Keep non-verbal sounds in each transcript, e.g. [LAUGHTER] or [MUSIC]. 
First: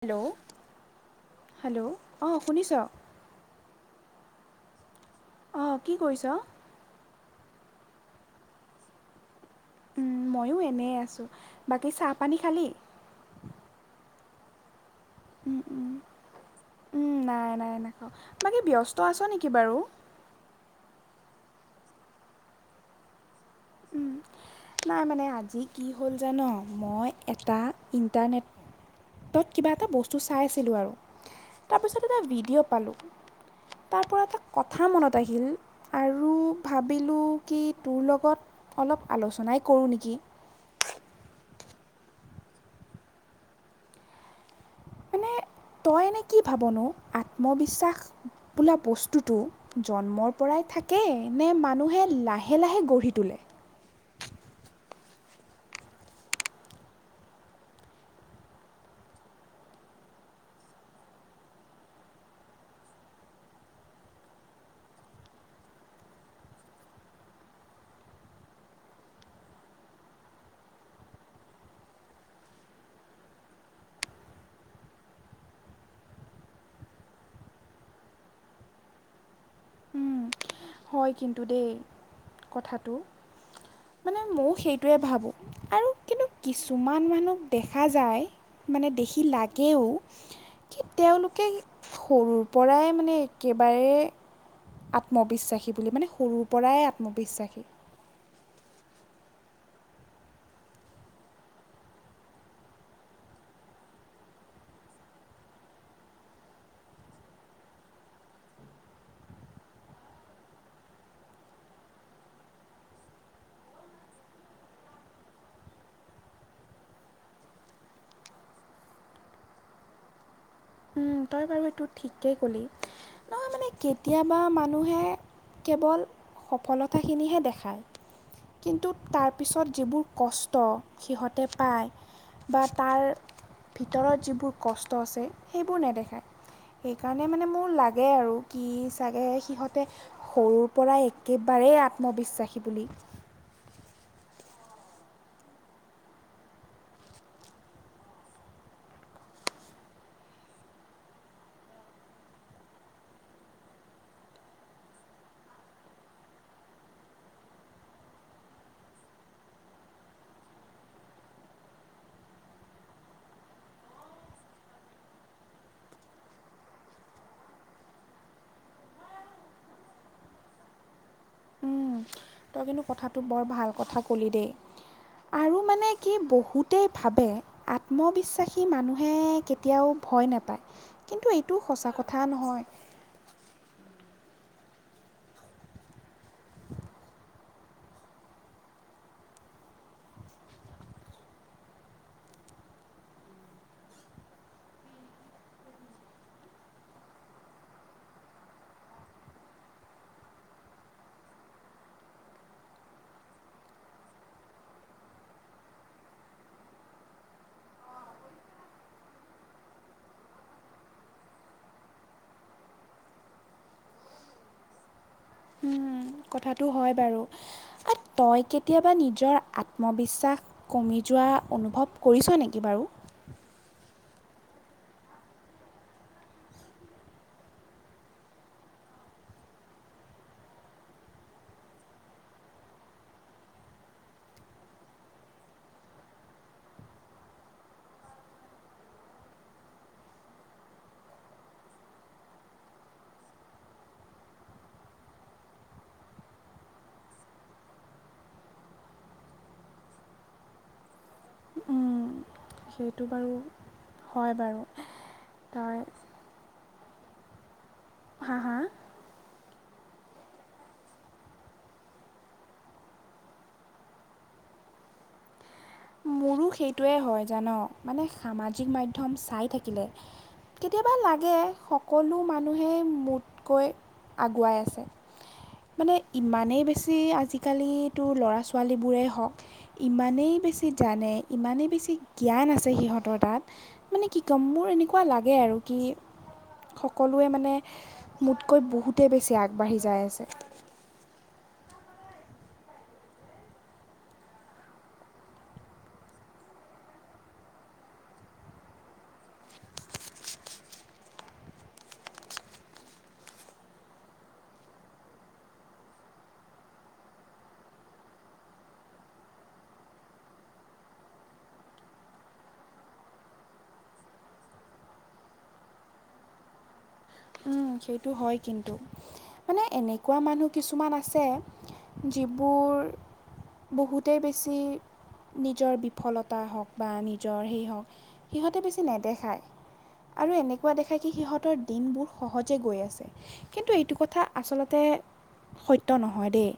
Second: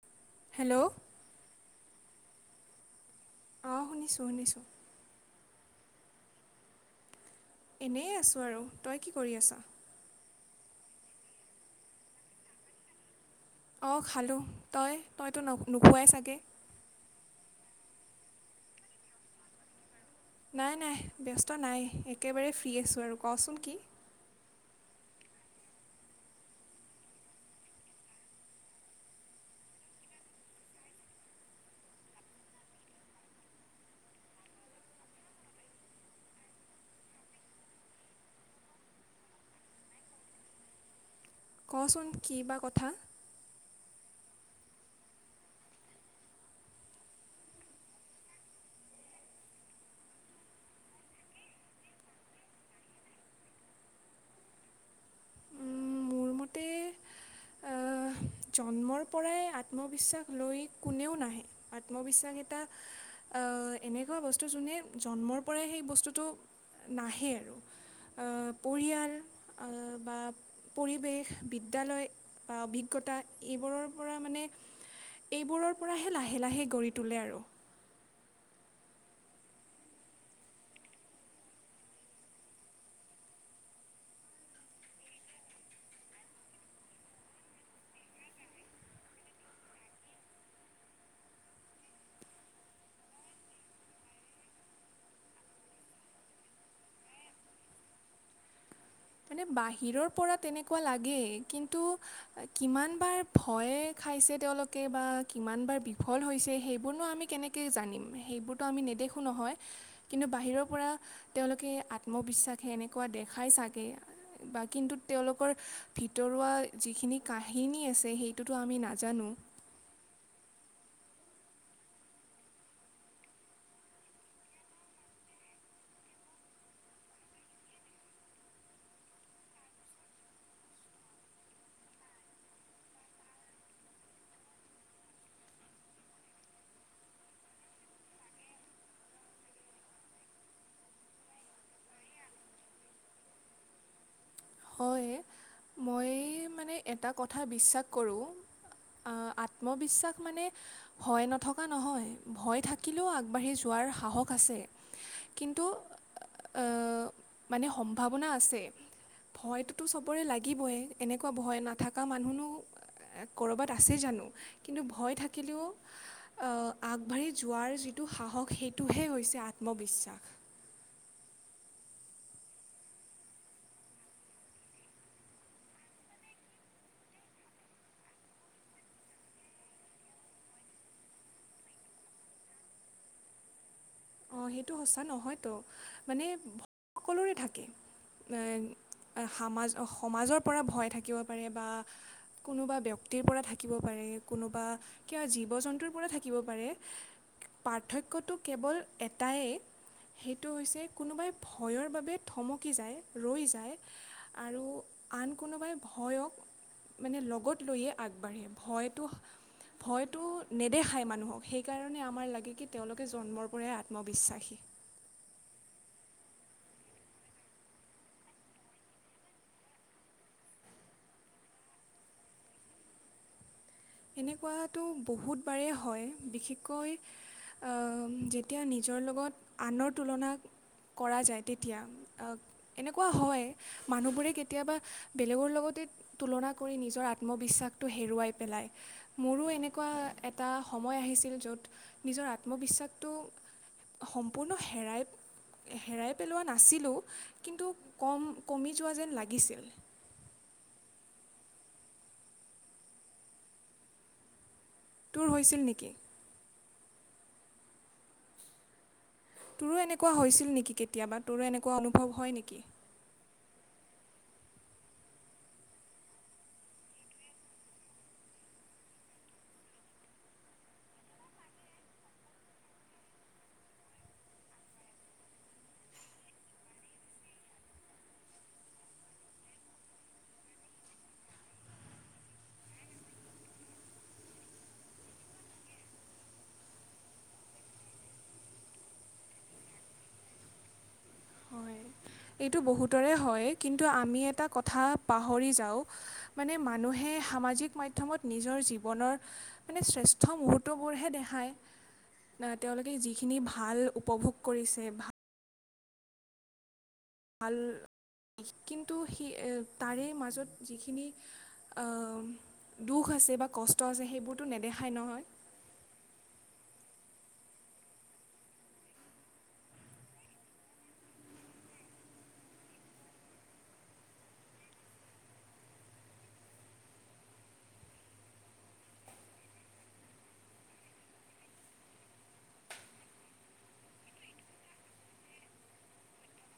Hello, - hello, অ, শুনিছ। অ, শুনিছো - শুনিছো। অ, কি কৰিছ? এনেই আছো আৰু তই কি কৰি আছ? ময়ো এনেই আছো বাকী চাহপানী খালী অ, খালো তই তইতো ন উম, উম, নোখোৱাই চাগে। নাই- নাই নাখাও বাকী ব্যস্ত আছ নেকি বাৰু। নাই- নাই ব্যস্ত নাই একেবাৰে ফ্ৰী আছো আৰু কচোন কি? উম, নাই মানে আজি কি হ'ল জান মই এটা ইণ্টাৰনেট তত কিবা এটা বস্তু চাই আছিলো আৰু তাৰপিছত এটা ভিডিঅ' পালো। তাৰ পৰা এটা কথা মনত আহিল আৰু ভাবিলো কি তোৰ লগত অলপ আলোচনাই কৰো নেকি? কচোন কি বা কথা? মানে? তই এনে কি ভাবনো আত্মবিশ্বাস বোলা বস্তুটো জন্মৰ পৰাই থাকে নে মানুহে লাহে- লাহে গঢ়ি তোলে। উম, মোৰ মতে আহ, জন্মৰ পৰাই আত্মবিশ্বাস লৈ কোনেও নাহে আত্মবিশ্বাস এটা এনেকুৱা বস্তু যোনে জন্মৰ পৰাই সেই বস্তুটো নাহে আৰু। আ, পৰিয়াল আ, বা পৰিৱেশ বিদ্যালয় বা অভিজ্ঞতা এইবোৰৰ পৰা মানে এইবোৰৰ পৰাহে লাহে - লাহে গঢ়ি তোলে আৰু। হয় কিন্তু দেই কথাটো। মানে ময়ও সেইটোৱে ভাবো আৰু কিন্তু কিছুমান মানুহক দেখা যায়। মানে দেখি লাগেও কি তেওঁলোকে সৰুৰ পৰাই মানে একেবাৰে আত্মবিশ্বাসী বুলি মানে সৰুৰ পৰাই আত্মবিশ্বাসী। মানে বাহিৰৰ পৰা তেনেকুৱা লাগেই কিন্তু কিমান বাৰ ভয় খা খাইছে তেওলোকে বা কিমান বাৰ বিফল হৈছে সেইবোৰ ন আমি কেনেকে জানিম সেইবোৰতো আমি নেদেখো। একো নহয় কিন্তু বাহিৰৰ পৰা তেওঁলোকে আত্মবিশ্বাসী এনেকুৱা দেখাই চাগে। বা কিন্তু তেওঁলোকৰ ভিতৰুৱা যিখিনি কাহিনী আছে সেইটোতো আমি নাজানো। নাজানো। [INAUDIBLE] তই বাৰু সেইটো ঠিকেই ক'লি নহয় মানে কেতিয়াবা মানুহে কেৱল সফলতাখিনিহে দেখায়। কিন্তু তাৰপিছত যিবোৰ কষ্ট সিহঁতে পায়। বা তাৰ ভিতৰত যিবোৰ কষ্ট আছে সেইবোৰ নেদেখায়। সেইকাৰণে মানে মোৰ লাগে আৰু কি চাগে সিহঁতে সৰুৰ পৰা একেবাৰে ৰে আত্মবিশ্বাসী বুলি। হয় মই [UNINTELLIGIBLE] মানে এটা কথা বিশ্বাস কৰো। আ আত্মবিশ্বাস মানে ভয় নথকা নহয়। ভয় থাকিলেও আগবাঢ়ি যোৱা। আৰু সাহস আছে কিন্তু আহ মানে সম্ভাৱনা আছে ভয়টোতো সবৰে লাগিবয়ে এনেকুৱা ভয় নাথকা মানুহনো কৰবাত আছে জানো কিন্তু ভয় থাকিলেও আগবাঢ়ি যোৱাৰ যিটো সাহস সেইটোহে হৈছে আত্মবিশ্বাস [UNINTELLIGIBLE] তই কিন্তু কথাটো বৰ ভাল কথা ক'লি দেই আৰু মানে কি বহুতেই ভাবে আত্মবিশ্বাসী মানুহে কেতিয়াও ভয় নাপায় কিন্তু এইটো সঁচা কথা নহয় অ' সেইটো সঁচা নহয়তো মানে সকলোৰে থাকে এ সামাজ সমাজৰ পৰা ভয় থাকিব পাৰে বা কোনোবা ব্যক্তিৰ পৰা থাকিব পাৰে কোনোবা কিবা জীৱ জন্তুৰ পৰা থাকিব পাৰে পাৰ্থক্যটো কেৱল এটায়েই সেইটো হৈছে কোনোবাই ভয়ৰ বাবে থমকি যায় ৰৈ যায় আৰু আন কোনোবাই ভয়ক মানে লগত লৈয়ে আগবাঢ়ে ভয়টো ভয়তো নেদেখায় মানুহক সেইকাৰণে আমাৰ লাগে কি তেওঁলোকে জন্মৰ পৰাই আ আত্মবিশ্বাসী, উম, কথাটো হয় বাৰু আৰু তই কেতিয়াবা নিজৰ আত্মবিশ্বাস কমি। যোৱা অনুভৱ কৰিছ নেকি বাৰু এনেকুৱটো বহুতবাৰ হয় বিশেষকৈ নিজৰ লগত আনৰ তুলনাত কৰা যায় তেতিয়া এনেকুৱা হয় মানুহবোৰে কেতিয়াবা বেলেগৰ লগত তুলনা কৰি নিজৰ আত্মবিশ্বাসটো হেৰুৱাই পেলায় মোৰো এনেকুৱা এটা সময় আহিছিল য'ত নিজৰ আত্মবিশ্বাসটো। সম্পূৰ্ণ হেৰাই। হেৰাই পেলোৱা নাছিলোঁ কিন্তু কম কমি যোৱা যেন লাগিছিল। [UNINTELLIGIBLE] উম, সেইটো বাৰু হয় বাৰু তোৰ হৈছিল তই নেকি। হা- হা তোৰো এনেকুৱা হৈছিল নেকি কেতিয়াবা তোৰো এনেকুৱা অনুভৱ হয় নেকি? মোৰো সেইটোৱেই হয় জান মানে সামাজিক মাধ্যম চাই থাকিলে। কেতিয়াবা লাগে সকলো মানুহেই মোতকৈ আগুৱাই আছে। মানে ইমানেই বেছি আজিকালি ল'ৰা ছোৱালীবোৰেই হওক ইমানেই বেছি। জানে ইমানেই বেছি জ্ঞান আছে সিহঁতৰ তাত মানে কি ক'ম মোৰ এনেকুৱা লাগে আৰু কি? সকলোৱে মানে মোতকৈ বহুতেই বেছি আগবাঢ়ি যায় আছে। হয় এইটো বহুতৰে হয় কিন্তু আমি এটা কথা পাহৰি যাওঁ মানে মানুহে। সামাজিক মাধ্যমত নিজৰ জীৱনৰ মানে শ্ৰেষ্ঠ মুহূৰ্তবোৰহে দেখায়। না তেওঁলোকে যিখিনি ভাল উপভোগ কৰিছে ভাল ভাল কিন্তু সি তাৰে মাজত যিখিনি আহ দুখ আছে বা কষ্ট আছে সেইবোৰতো নেদেখাই নহয় [UNINTELLIGIBLE] সেইটো হয় কিন্তু মানে এনেকুৱা মানুহ কিছুমান আছে যিবোৰ বহুতেই বেছি নিজৰ বিফলতা হওক বা নিজৰ সেই হওক সিহঁতে বেছি নেদেখায় আৰু এনেকুৱা দেখা কি সিহঁতৰ দিনবোৰ সহজে গৈ আছে কিন্তু এইটো কথা আচলতে সত্য নহয় দেই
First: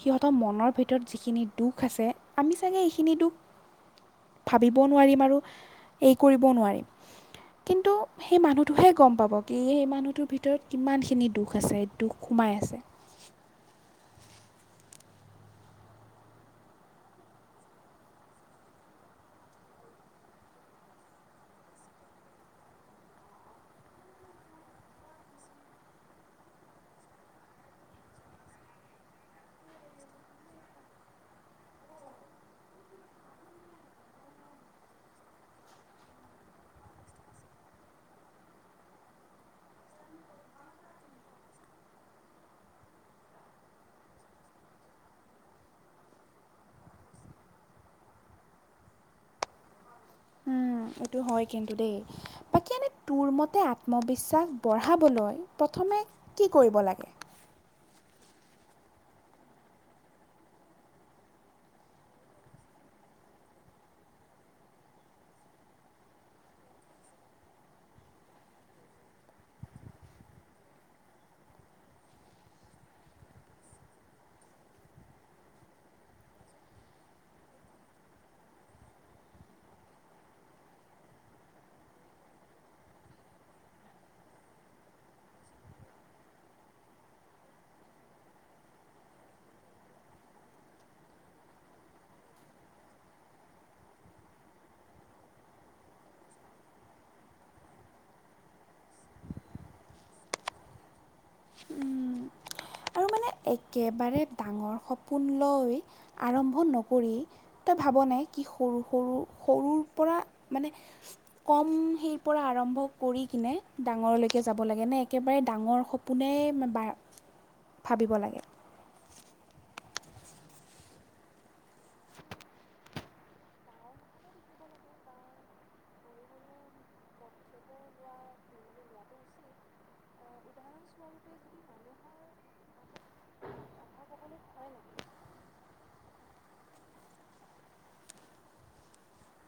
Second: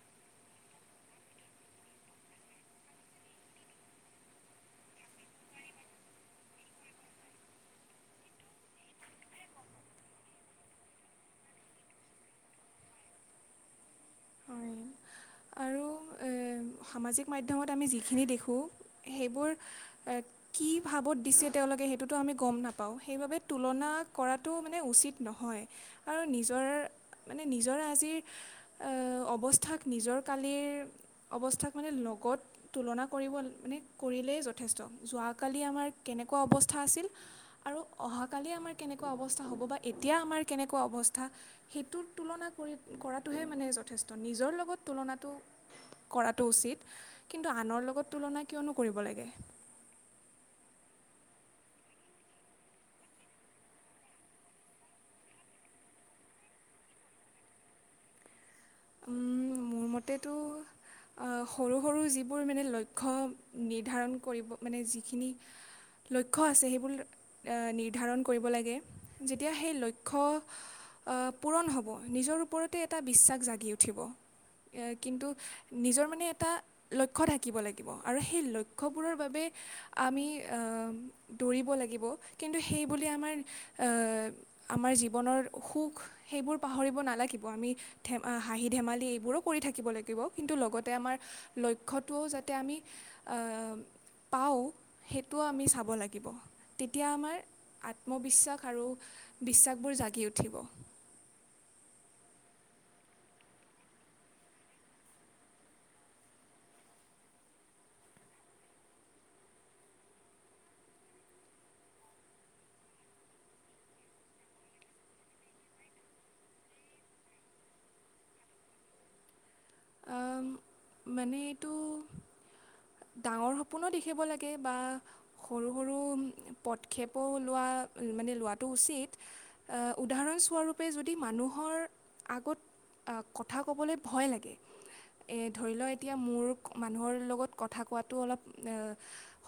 সিহঁতৰ মনৰ ভিতৰত যিখিনি দুখ আছে আমি চাগে এইখিনি দুখ ভাবিব নোৱাৰিম আৰু এই কৰিব নোৱাৰিম কিন্তু সেই মানুহটোোহে গম পাব কি এই মান [UNINTELLIGIBLE] ভিতৰত কিমানখিনি দুখ আছে, দুখ সোমাই আছে। হয়, আৰু এ সামাজিক মাধ্যমত আমি যিখিনি দেখোঁ, সেইবোৰ কি ভাৱত দিছে তেওঁলোকে সেইটোতো আমি গম নাপাওঁ, সেইবাবে তুলনা কৰাটো মানে উচিত নহয় আৰু [UNINTELLIGIBLE] মানে নিজৰ আজিৰ অ', অৱস্থাক নিজৰ কালিৰ অৱস্থাক মানে লগত তুলনা কৰিব মানে কৰিলে [UNINTELLIGIBLE] যথেষ্ট, যোৱাকালি আমাৰ কেনেকুৱা অৱস্থা আছিল আৰু অহাকালি আমাৰ কেনেকুৱা অৱ [UNINTELLIGIBLE] হ'ব বা এতিয়া আমাৰ কেনেকুৱা অৱস্থা, সেইটোৰ তুলনা কৰি কৰাটোহে মানে যথেষ্ট তো নিজৰ লগত তুলনাটো কৰাটো উচিত। কিন্তু আনৰ লগত তুলনা কিয়নো কৰিব লাগে। উম। এইটো হয় কিন্তু দেই। বাকী এনে তোৰ মতে আত্মবিশ্বাস বঢ়াবলৈ প্ৰথমে কি কৰিব লাগে? উম, মোৰ মতেটো আহ, সৰু সৰু যিবোৰ মানে লক্ষ্য নিৰ্ধাৰণ কৰিব, মানে যিখিনি লক্ষ্য আছে, সেইবোৰ নিৰ্ধাৰণ কৰিব লাগে, যেতিয়া সেই লক্ষ্য আহ পূৰণ হ'ব, নিজৰ ওপৰতে এটা বিশ্বাস জাগি উঠিব। কিন্তু, নিজৰ মানে এটা লক্ষ্য থাকিব লাগিব আৰু সেই লক্ষ্যবোৰৰ বাবে আমি আহ দৌৰিব লাগিব। কিন্তু সেইবুলি আমাৰ আমাৰ জীৱনৰ সুখ সেইবোৰ পাহৰিব নালাগিব, আমি ধেমা হাঁহি, ধেমালি এইবোৰো কৰি থাকিব লাগিব। কিন্তু, লগতে আমাৰ লক্ষ্যটোও যাতে আমি [INAUDIBLE] পাওঁ। সেইটোও আমি চাব লাগিব। তেতিয়া আমাৰ আত্মবিশ্বাস আৰু বিশ্বাসবোৰ জাগি উঠিব। উম। আৰু মানে একেবাৰে ডাঙৰ সপোন লৈ আৰম্ভ নকৰি তই ভাব নে কি সৰু সৰু সৰুৰ পৰা মানে কম সেই পৰা আৰম্ভ কৰি নে ডাঙৰলৈকে যাব লাগে নে একেবাৰে ডাঙৰ সপোনে ভাবিব লাগে। আহ মানে এইটো। ডাঙৰ সপোনো দেখিব লাগে বা সৰু সৰু পদক্ষেপো লোৱাত। মানে লোৱাটো উচিত। উদাহৰণস্বৰূপে যদি মানুহৰ আগত কথা ক'বলৈ ভয় লাগে। হয় নেকি? এই ধৰি লওঁক। এতিয়া মোৰ মানুহৰ লগত কথা কোৱাটো অলপ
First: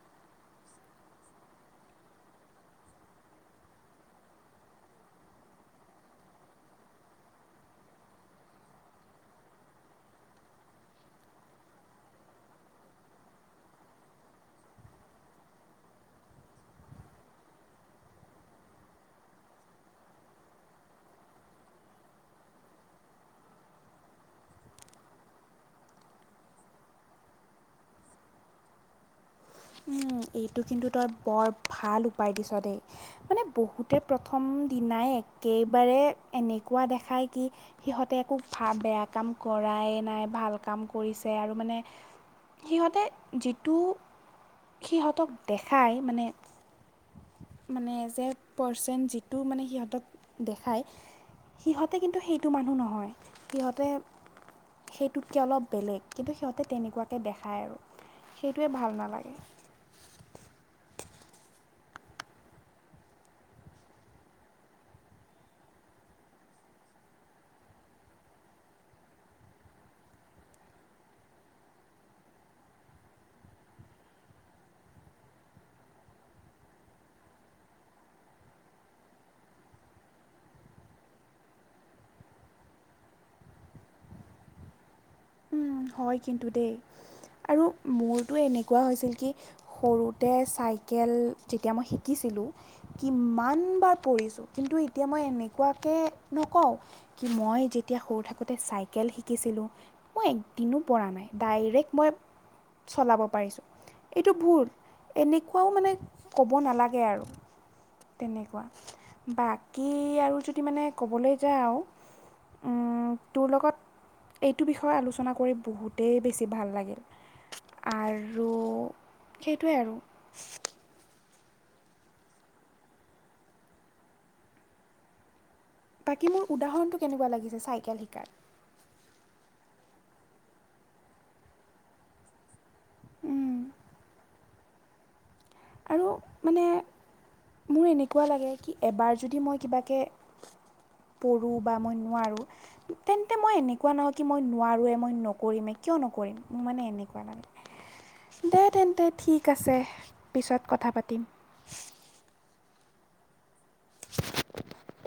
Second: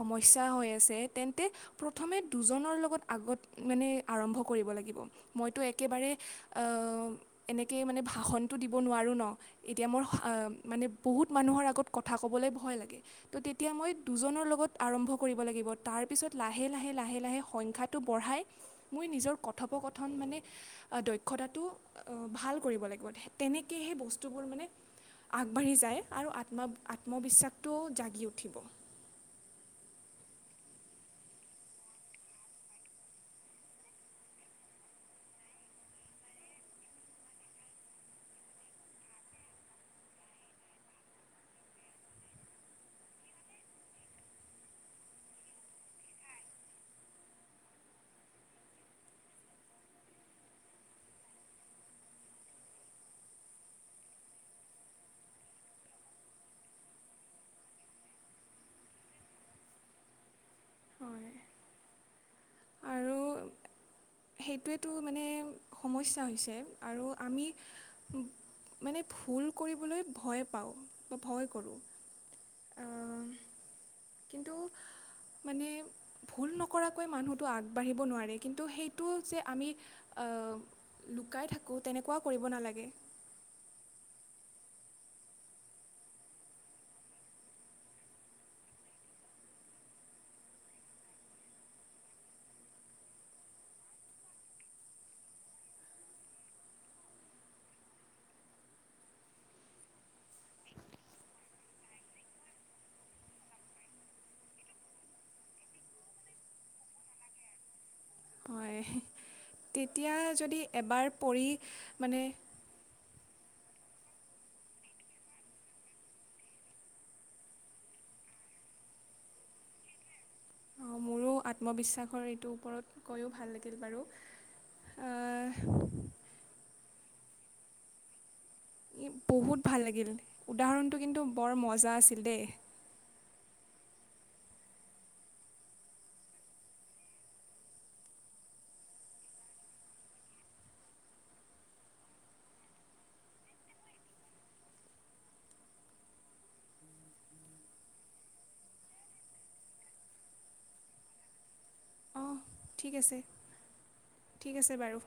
সমস্যা হয়। [UNINTELLIGIBLE] তেন্তে, প্ৰথমে দুজনৰ লগত আগত মানে আৰম্ভ কৰিব লাগিব, মইটো একেবাৰে আহ, এনেকৈ মানে ভাষণটো দিব নোৱাৰোঁ ন, এ [UNINTELLIGIBLE] মোৰ মানে, বহুত মানুহৰ আগত কথা ক'বলৈ ভয় লাগে, তো তেতিয়া মই দুজনৰ লগত আৰম্ভ কৰিব লাগিব, তাৰপাছত লাহে, লাহে, লাহে, লাহে, সংখ্যাটো বঢ়াই মই নিজৰ কথপ কথন মানে, দক্ষতাটো ভাল কৰিব লাগিব তেনেকহে সেই বস্তুবোৰ মানে আগবাঢ়ি যায় আৰু আত্ম-আত্মবিশ্বাসটোও জাগি উঠিব। উম, এইটো কিন্তু তই বৰ ভাল উপায় দিছ দেই, মানে বহুতে প্ৰথম দিনাই একেবাৰে এনেকুৱা দেখায় কি, সিহঁতে একো ভা, বেয়া কাম কৰ [UNINTELLIGIBLE] ভাল কাম কৰিছে, আৰু মানে সিহতে যিটো সিহঁতক দেখাই মানে মানে এজ এ পাৰ্চন যিটো মানে সিহঁতক দেখায় সিহঁতে কিন্তু সেইটো মানুহ নহয়, সিহঁতে সেইটোতকে অলপ বেলেগ, কিন্তু সিহঁতে তেনেকুৱাকে দেখায় আৰু। সেইটোৱে ভাল নালাগে। আৰু সেইটোৱেতো মানে সমস্যা হৈছে, আৰু আমি মানে ভুল কৰিবলৈ ভয় পাওঁ বা ভয় কৰো। [INAUDIBLE] কিন্তু মানে ভুল নকৰাকৈ মানুহতো আগবাঢ়িব নোৱাৰে কিন্তু সেই [UNINTELLIGIBLE] যে আমি লুকাই থাকো তেনেকুৱা কৰিব নালাগে। [INAUDIBLE] উম, হয় কিন্তু দেই। আৰু মোৰতো এনেকুৱা হৈছিল কি সৰুতে চাইকেল যেতিয়া মই শিকিছিলো। কিমান বাৰ পৰিছো কিন্তু এতিয়া মই এনেকুৱাকে নকও কিন্তু মই যেতিয়া সৰু থাকোঁতে চাইকেল শিকিছিলোঁ মই এক দিনো পৰা নাই ডাইৰেক্ট মই চলাব পাৰিছোঁ। এইটো ভুল এনেকুৱাও মানে ক'ব নালাগে আৰু। তেনেকুৱা। হয় বাকী তেতিয়া আৰু যদি মানে এবাৰ ক'বলৈ পৰি যাওঁ মানে তোৰ লগত এইটো বিষয়ে আলোচনা কৰি বহুতেই বেছি ভাল লাগিল আৰু সেইটোৱে আৰু। মোৰো আত্মবিশ্বাসৰ এইটোৰ ওপৰত কৈও ভাল লাগিল বাৰু। বাকী মোৰ উদাহৰণটো কেনেকুৱা লাগি চাইকেল শিকাৰ বহুত ভাল লাগিল, উদাহৰণটো কিন্তু বৰ মজা আছিল দেই। উম। আৰু মানে মোৰ এনেকুৱা লাগে কি এবাৰ যদি মই কিবাকে পঢ়ো বা মই নোৱাৰো তেন্তে মই এনেকুৱা নহয় কি মই নোৱাৰোৱে মই নকৰিমে কিয় কিয় নকৰিম মোৰ মানে এনেকুৱা লাগে দে তেন্তে ঠিক আছে। পিছত কথা পাতিম। অঁ ঠিক আছে, ঠিক আছে বাৰু।